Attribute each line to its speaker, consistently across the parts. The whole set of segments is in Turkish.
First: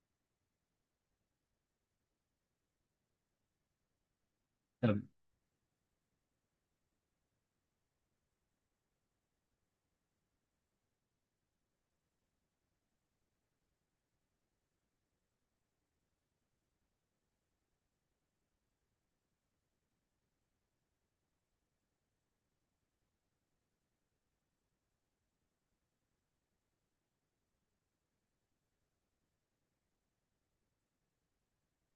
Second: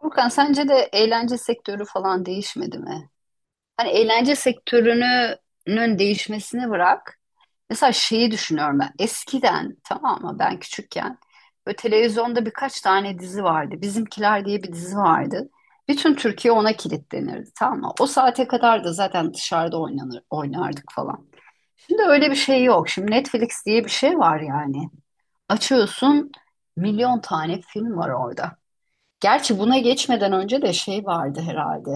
Speaker 1: Furkan sence de eğlence sektörü falan değişmedi mi? Hani eğlence
Speaker 2: Ya,
Speaker 1: sektörünün değişmesini bırak. Mesela şeyi düşünüyorum ben. Eskiden tamam mı ben küçükken böyle televizyonda birkaç tane dizi vardı. Bizimkiler diye bir dizi vardı. Bütün Türkiye ona kilitlenirdi tamam mı? O saate kadar da zaten dışarıda oynanır, oynardık falan. Şimdi öyle bir şey yok. Şimdi Netflix diye bir şey var yani. Açıyorsun milyon tane film var orada. Gerçi buna geçmeden önce de şey vardı herhalde.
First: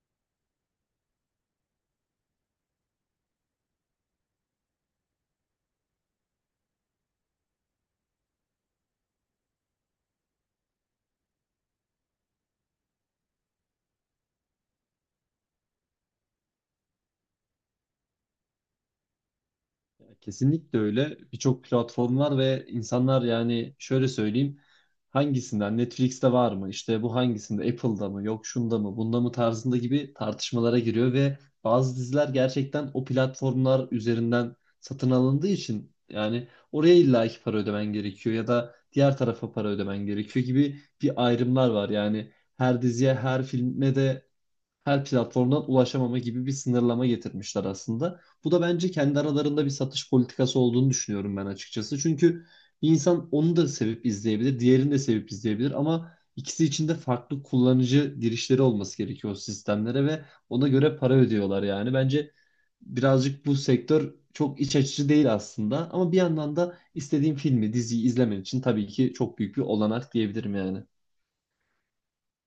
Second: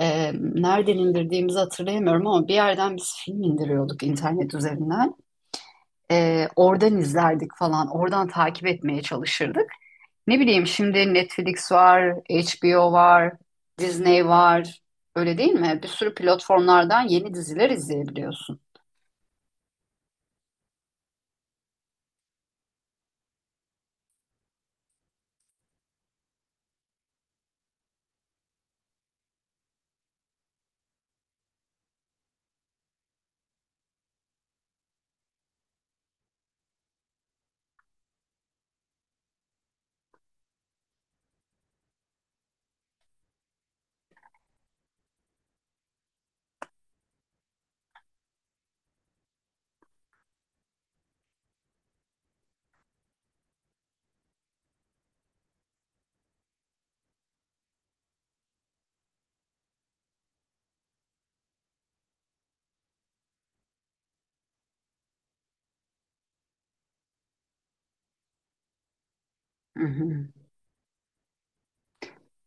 Speaker 1: Nereden indirdiğimizi hatırlayamıyorum ama bir yerden biz film indiriyorduk internet üzerinden. Oradan izlerdik falan. Oradan takip etmeye çalışırdık. Ne bileyim şimdi Netflix var, HBO var, Disney var. Öyle değil mi? Bir sürü platformlardan yeni diziler izleyebiliyorsun.
Speaker 2: kesinlikle öyle. Birçok platform var ve insanlar yani şöyle söyleyeyim. Hangisinden? Netflix'te var mı? İşte bu hangisinde? Apple'da mı? Yok şunda mı? Bunda mı tarzında gibi tartışmalara giriyor ve bazı diziler gerçekten o platformlar üzerinden satın alındığı için yani oraya illaki para ödemen gerekiyor ya da diğer tarafa para ödemen gerekiyor gibi bir ayrımlar var. Yani her diziye, her filme de her platformdan ulaşamama gibi bir sınırlama getirmişler aslında. Bu da bence kendi aralarında bir satış politikası olduğunu düşünüyorum ben açıkçası. Çünkü bir insan onu da sevip izleyebilir, diğerini de sevip izleyebilir ama ikisi için de farklı kullanıcı girişleri olması gerekiyor o sistemlere ve ona göre para ödüyorlar yani. Bence birazcık bu sektör çok iç açıcı değil aslında ama bir yandan da istediğim filmi, diziyi izlemen için tabii ki çok büyük bir
Speaker 1: Hı
Speaker 2: olanak
Speaker 1: hı.
Speaker 2: diyebilirim yani.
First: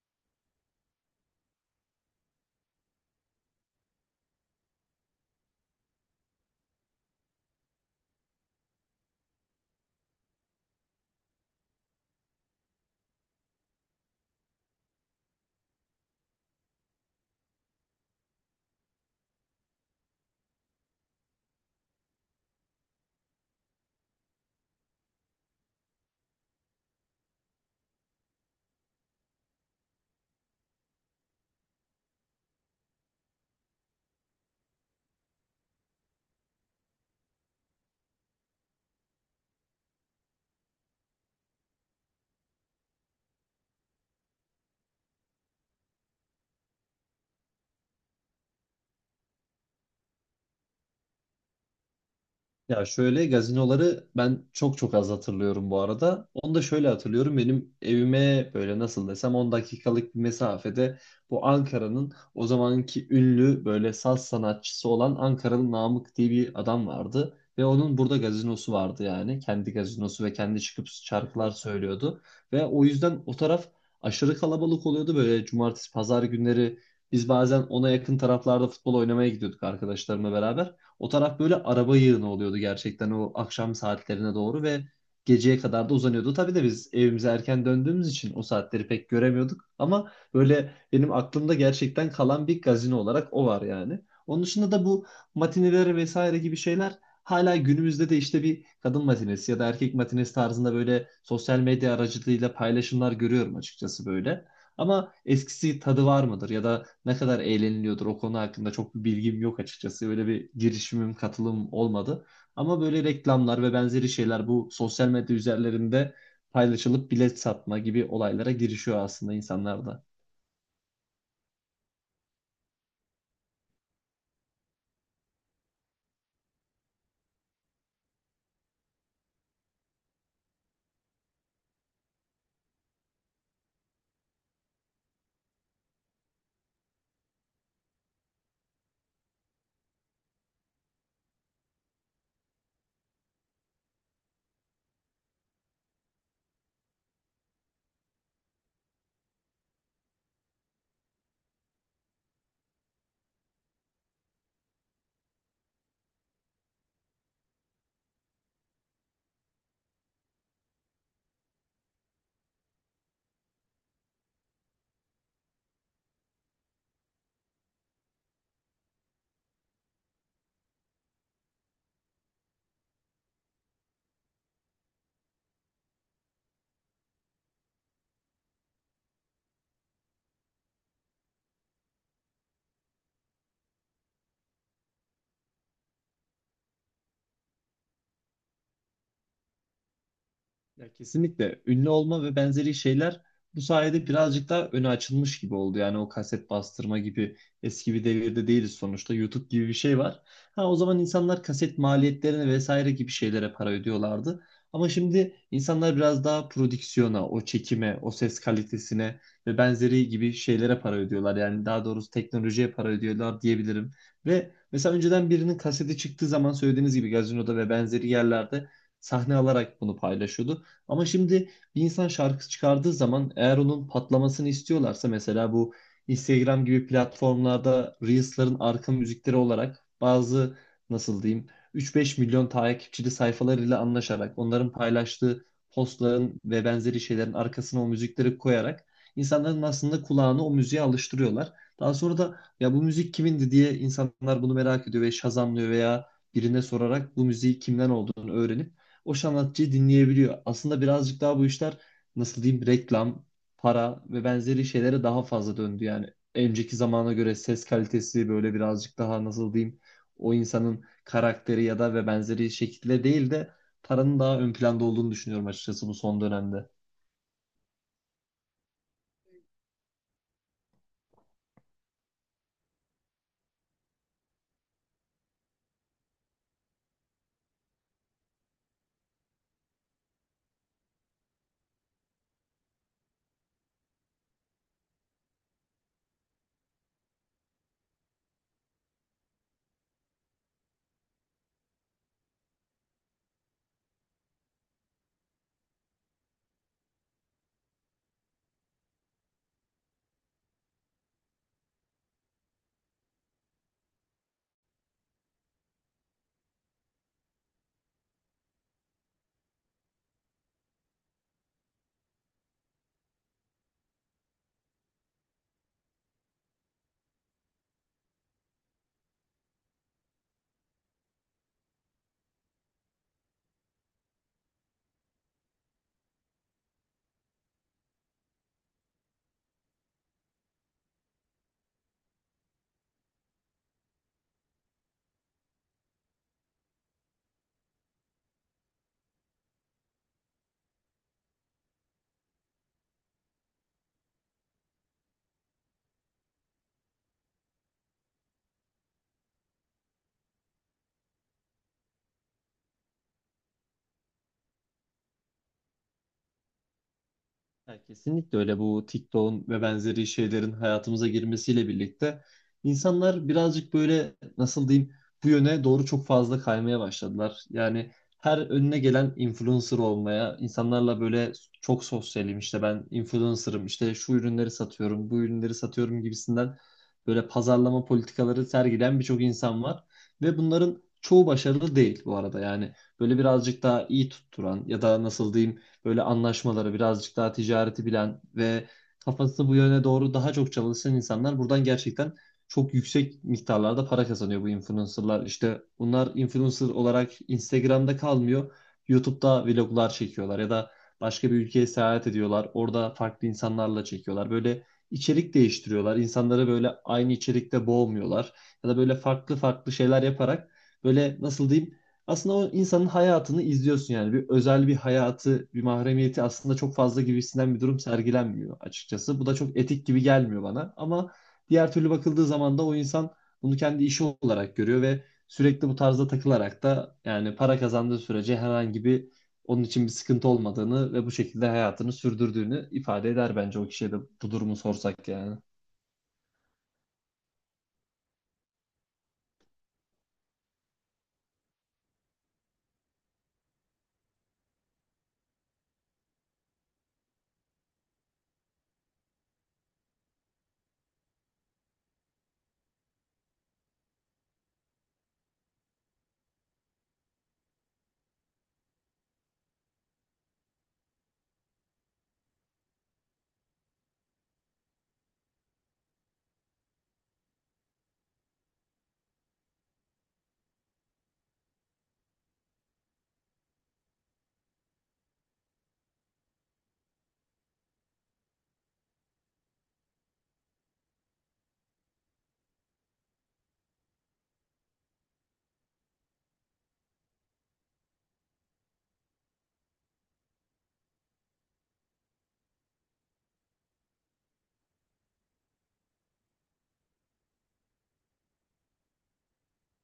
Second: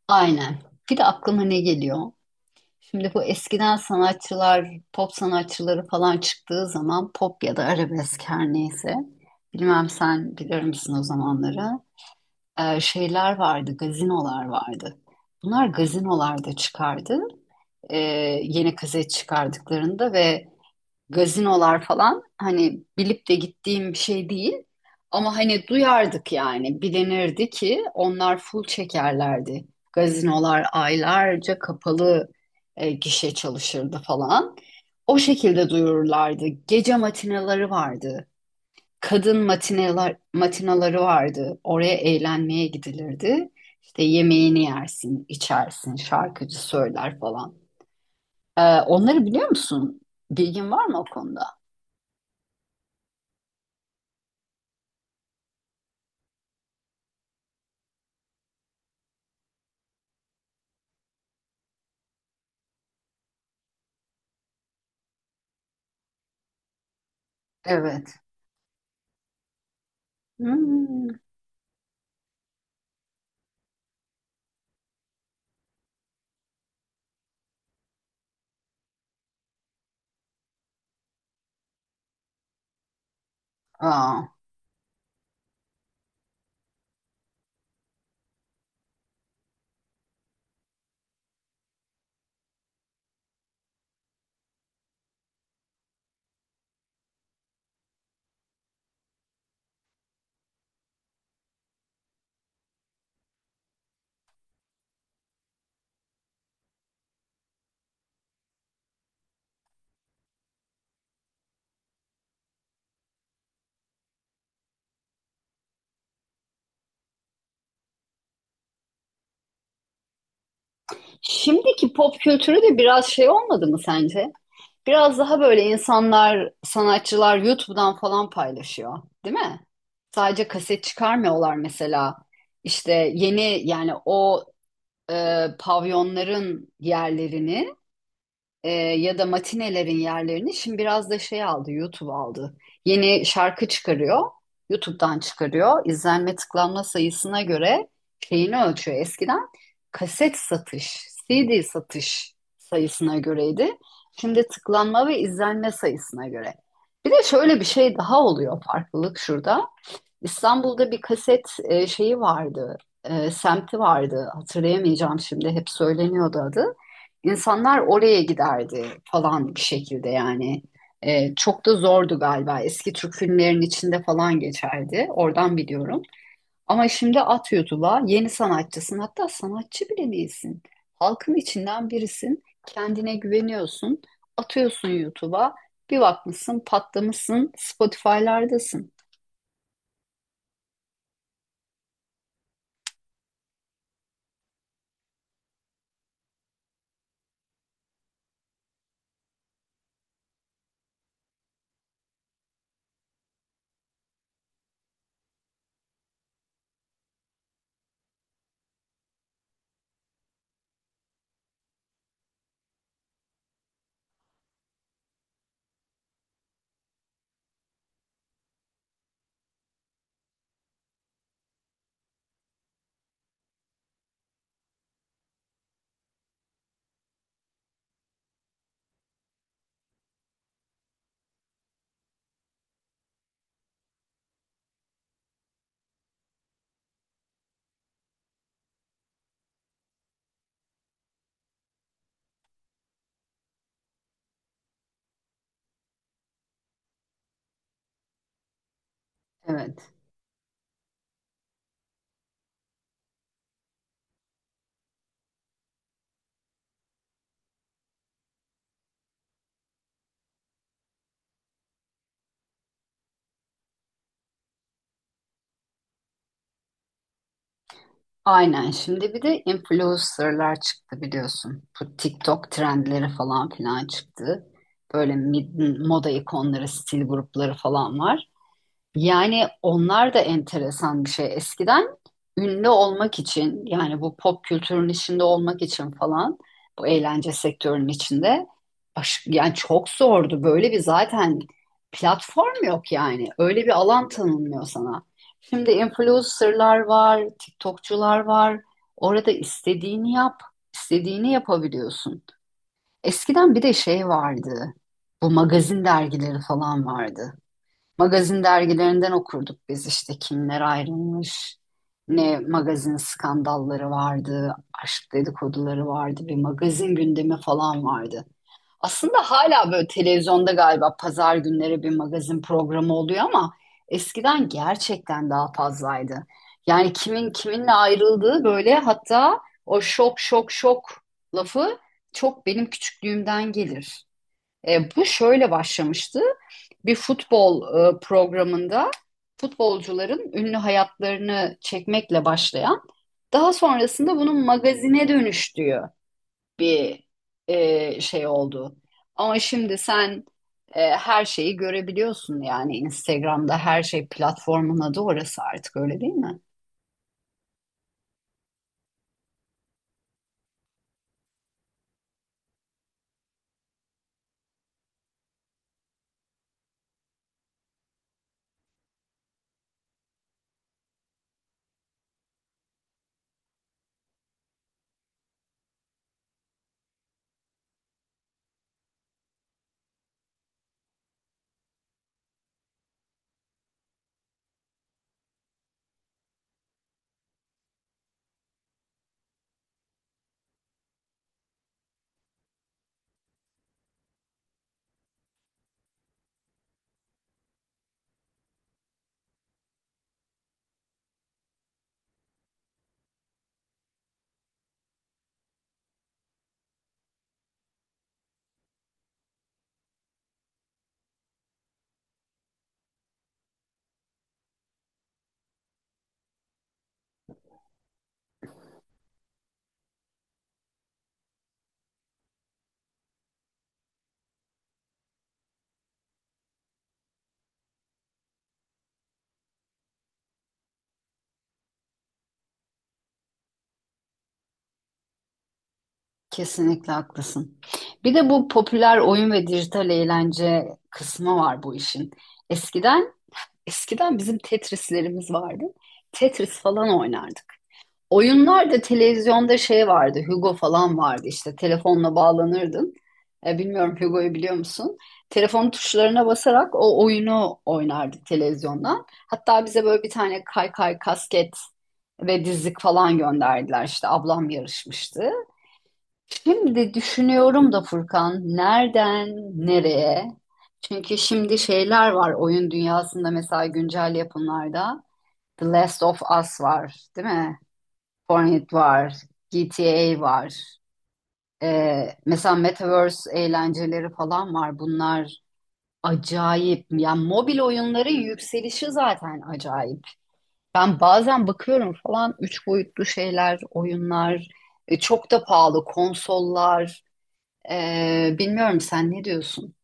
Speaker 1: Aynen. Bir de aklıma ne geliyor? Şimdi bu eskiden sanatçılar, pop sanatçıları falan çıktığı zaman pop ya da arabesk her neyse. Bilmem sen bilir misin o zamanları? Şeyler vardı, gazinolar vardı. Bunlar gazinolarda çıkardı. Ee, Yeni kaset çıkardıklarında ve gazinolar falan hani bilip de gittiğim bir şey değil. Ama hani duyardık yani bilinirdi ki onlar full çekerlerdi. Gazinolar aylarca kapalı gişe çalışırdı falan. O şekilde duyururlardı. Gece matinaları vardı. Kadın matineler, matinaları vardı. Oraya eğlenmeye gidilirdi. İşte yemeğini yersin, içersin, şarkıcı söyler falan. Onları biliyor musun? Bilgin var mı o konuda?
Speaker 2: Ya şöyle gazinoları ben çok çok az hatırlıyorum bu arada. Onu da şöyle hatırlıyorum. Benim evime böyle nasıl desem 10 dakikalık bir mesafede bu Ankara'nın o zamanki ünlü böyle saz sanatçısı olan Ankaralı Namık diye bir adam vardı. Ve onun
Speaker 1: Evet.
Speaker 2: burada gazinosu vardı yani. Kendi gazinosu ve kendi çıkıp
Speaker 1: Hmm.
Speaker 2: şarkılar söylüyordu. Ve o yüzden o taraf aşırı kalabalık oluyordu. Böyle cumartesi pazar günleri biz bazen ona yakın taraflarda futbol oynamaya gidiyorduk arkadaşlarımla beraber. O taraf böyle araba yığını oluyordu gerçekten o akşam
Speaker 1: Aa.
Speaker 2: saatlerine doğru ve geceye kadar da uzanıyordu. Tabii de biz evimize erken döndüğümüz için o saatleri pek göremiyorduk ama böyle benim aklımda gerçekten kalan bir gazino olarak o var yani. Onun dışında da bu matineleri vesaire gibi şeyler hala günümüzde de işte bir kadın matinesi ya da erkek matinesi tarzında böyle sosyal medya aracılığıyla paylaşımlar görüyorum açıkçası böyle. Ama eskisi tadı var mıdır ya da ne kadar eğleniliyordur o konu hakkında çok bir bilgim yok açıkçası. Öyle bir girişimim, katılım olmadı. Ama böyle reklamlar ve benzeri şeyler bu sosyal medya üzerlerinde paylaşılıp bilet satma gibi olaylara girişiyor aslında insanlar da.
Speaker 1: Şimdiki pop kültürü de biraz şey olmadı mı sence? Biraz daha böyle insanlar, sanatçılar YouTube'dan falan paylaşıyor, değil mi? Sadece kaset çıkarmıyorlar mesela. İşte yeni yani o pavyonların yerlerini ya da matinelerin yerlerini şimdi biraz da şey aldı, YouTube aldı. Yeni şarkı çıkarıyor, YouTube'dan çıkarıyor. İzlenme tıklanma sayısına göre şeyini ölçüyor. Eskiden kaset satış, CD satış sayısına göreydi. Şimdi tıklanma ve izlenme sayısına göre. Bir de şöyle bir şey daha oluyor farklılık şurada. İstanbul'da bir kaset şeyi vardı, semti vardı. Hatırlayamayacağım şimdi, hep söyleniyordu adı. İnsanlar oraya giderdi falan bir şekilde yani. Çok da zordu galiba. Eski Türk filmlerinin içinde falan geçerdi. Oradan biliyorum. Ama şimdi at YouTube'a yeni sanatçısın. Hatta sanatçı bile değilsin. Halkın içinden birisin. Kendine güveniyorsun. Atıyorsun YouTube'a. Bir bakmışsın patlamışsın. Spotify'lardasın.
Speaker 2: Ya kesinlikle ünlü olma ve benzeri şeyler bu sayede birazcık daha öne açılmış gibi oldu. Yani o kaset bastırma gibi eski bir devirde değiliz sonuçta. YouTube gibi bir şey var. Ha o zaman insanlar kaset maliyetlerine vesaire gibi şeylere para ödüyorlardı. Ama şimdi insanlar biraz daha prodüksiyona, o çekime, o ses kalitesine ve benzeri gibi şeylere para ödüyorlar. Yani daha doğrusu teknolojiye para ödüyorlar diyebilirim. Ve mesela önceden birinin kaseti çıktığı zaman söylediğiniz gibi gazinoda ve benzeri yerlerde sahne alarak bunu paylaşıyordu. Ama şimdi bir insan şarkı çıkardığı zaman eğer onun patlamasını istiyorlarsa mesela bu Instagram gibi platformlarda Reels'ların arka müzikleri olarak bazı nasıl diyeyim 3-5 milyon takipçili sayfalarıyla anlaşarak onların paylaştığı postların ve benzeri şeylerin arkasına o müzikleri koyarak insanların aslında kulağını o müziğe alıştırıyorlar. Daha sonra da ya bu müzik kimindi diye insanlar bunu merak ediyor ve şazamlıyor veya birine sorarak bu müziği kimden olduğunu öğrenip o sanatçıyı
Speaker 1: Evet.
Speaker 2: dinleyebiliyor. Aslında birazcık daha bu işler nasıl diyeyim reklam, para ve benzeri şeylere daha fazla döndü. Yani önceki zamana göre ses kalitesi böyle birazcık daha nasıl diyeyim o insanın karakteri ya da ve benzeri şekilde değil de paranın daha ön planda olduğunu düşünüyorum açıkçası bu son dönemde.
Speaker 1: Aynen. Şimdi bir de influencerlar çıktı biliyorsun. Bu TikTok trendleri falan filan çıktı. Böyle moda ikonları, stil grupları falan var. Yani onlar da enteresan bir şey. Eskiden ünlü olmak için yani bu pop kültürün içinde olmak için falan bu eğlence sektörünün içinde yani çok zordu. Böyle bir zaten platform yok yani. Öyle bir alan tanınmıyor sana. Şimdi influencerlar var, TikTokçular var. Orada istediğini yap, istediğini yapabiliyorsun. Eskiden bir de şey vardı. Bu magazin dergileri falan vardı. Magazin dergilerinden okurduk biz işte kimler ayrılmış, ne magazin skandalları vardı, aşk dedikoduları vardı, bir magazin gündemi falan vardı. Aslında hala böyle televizyonda galiba pazar günleri bir magazin programı oluyor ama eskiden gerçekten daha fazlaydı. Yani kimin kiminle ayrıldığı böyle hatta o şok şok şok lafı çok benim küçüklüğümden gelir. Bu şöyle başlamıştı bir futbol programında futbolcuların ünlü hayatlarını çekmekle başlayan, daha sonrasında bunun magazine dönüştüğü bir şey oldu. Ama şimdi sen her şeyi görebiliyorsun yani Instagram'da her şey platformun adı orası artık öyle değil mi?
Speaker 2: Ya kesinlikle öyle, bu TikTok'un ve benzeri şeylerin hayatımıza girmesiyle birlikte insanlar birazcık böyle nasıl diyeyim bu yöne doğru çok fazla kaymaya başladılar. Yani her önüne gelen influencer olmaya, insanlarla böyle çok sosyalim işte ben influencer'ım işte şu ürünleri satıyorum, bu ürünleri satıyorum gibisinden böyle pazarlama politikaları sergileyen birçok insan var ve bunların çoğu başarılı değil bu arada. Yani böyle birazcık daha iyi tutturan ya da nasıl diyeyim böyle anlaşmaları birazcık daha ticareti bilen ve kafası bu yöne doğru daha çok çalışan insanlar buradan gerçekten çok yüksek miktarlarda para kazanıyor bu influencerlar. İşte bunlar influencer olarak Instagram'da kalmıyor. YouTube'da vloglar çekiyorlar ya da başka bir ülkeye seyahat ediyorlar. Orada farklı insanlarla çekiyorlar. Böyle içerik değiştiriyorlar. İnsanları böyle aynı içerikte boğmuyorlar. Ya da böyle farklı farklı şeyler yaparak böyle nasıl diyeyim aslında o insanın hayatını izliyorsun yani. Bir özel bir hayatı, bir mahremiyeti aslında çok fazla gibisinden bir durum sergilenmiyor açıkçası. Bu da çok etik gibi gelmiyor bana. Ama diğer türlü bakıldığı zaman da o insan bunu kendi işi olarak görüyor ve sürekli bu tarzda takılarak da yani para kazandığı sürece herhangi bir onun için bir sıkıntı olmadığını ve bu şekilde hayatını sürdürdüğünü ifade eder bence o kişiye de bu durumu sorsak yani.
Speaker 1: Kesinlikle haklısın. Bir de bu popüler oyun ve dijital eğlence kısmı var bu işin. Eskiden Eskiden bizim Tetris'lerimiz vardı. Tetris falan oynardık. Oyunlarda televizyonda şey vardı, Hugo falan vardı işte telefonla bağlanırdın. Bilmiyorum Hugo'yu biliyor musun? Telefon tuşlarına basarak o oyunu oynardık televizyondan. Hatta bize böyle bir tane kaykay, kasket ve dizlik falan gönderdiler. İşte ablam yarışmıştı. Şimdi düşünüyorum da Furkan, nereye? Çünkü şimdi şeyler var oyun dünyasında mesela güncel yapımlarda. The Last of Us var, değil mi? Fortnite var, GTA var. Mesela Metaverse eğlenceleri falan var. Bunlar acayip. Yani mobil oyunların yükselişi zaten acayip. Ben bazen bakıyorum falan üç boyutlu şeyler, oyunlar, çok da pahalı konsollar. Bilmiyorum sen ne diyorsun?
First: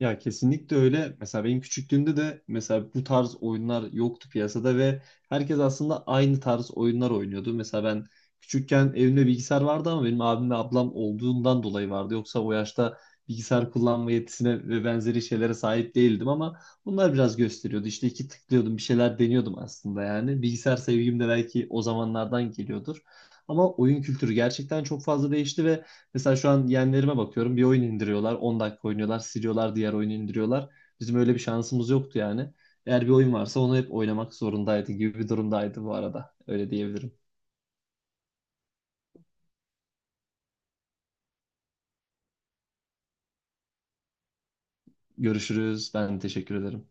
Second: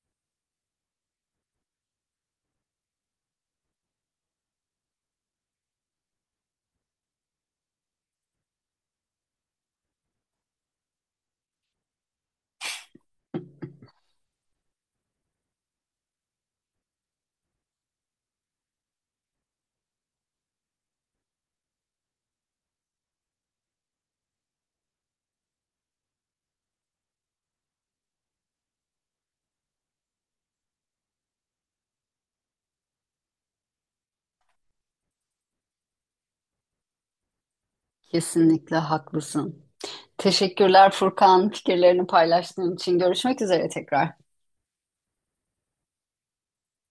Speaker 2: Ya kesinlikle öyle. Mesela benim küçüklüğümde de mesela bu tarz oyunlar yoktu piyasada ve herkes aslında aynı tarz oyunlar oynuyordu. Mesela ben küçükken evimde bilgisayar vardı ama benim abim ve ablam olduğundan dolayı vardı. Yoksa o yaşta bilgisayar kullanma yetisine ve benzeri şeylere sahip değildim ama bunlar biraz gösteriyordu. İşte iki tıklıyordum, bir şeyler deniyordum aslında yani. Bilgisayar sevgim de belki o zamanlardan geliyordur. Ama oyun kültürü gerçekten çok fazla değişti ve mesela şu an yeğenlerime bakıyorum. Bir oyun indiriyorlar. 10 dakika oynuyorlar. Siliyorlar. Diğer oyunu indiriyorlar. Bizim öyle bir şansımız yoktu yani. Eğer bir oyun varsa onu hep oynamak zorundaydı gibi bir durumdaydı bu arada. Öyle diyebilirim.
Speaker 1: Kesinlikle haklısın. Teşekkürler Furkan, fikirlerini paylaştığın için. Görüşmek üzere tekrar.
Speaker 2: Görüşürüz. Ben teşekkür ederim.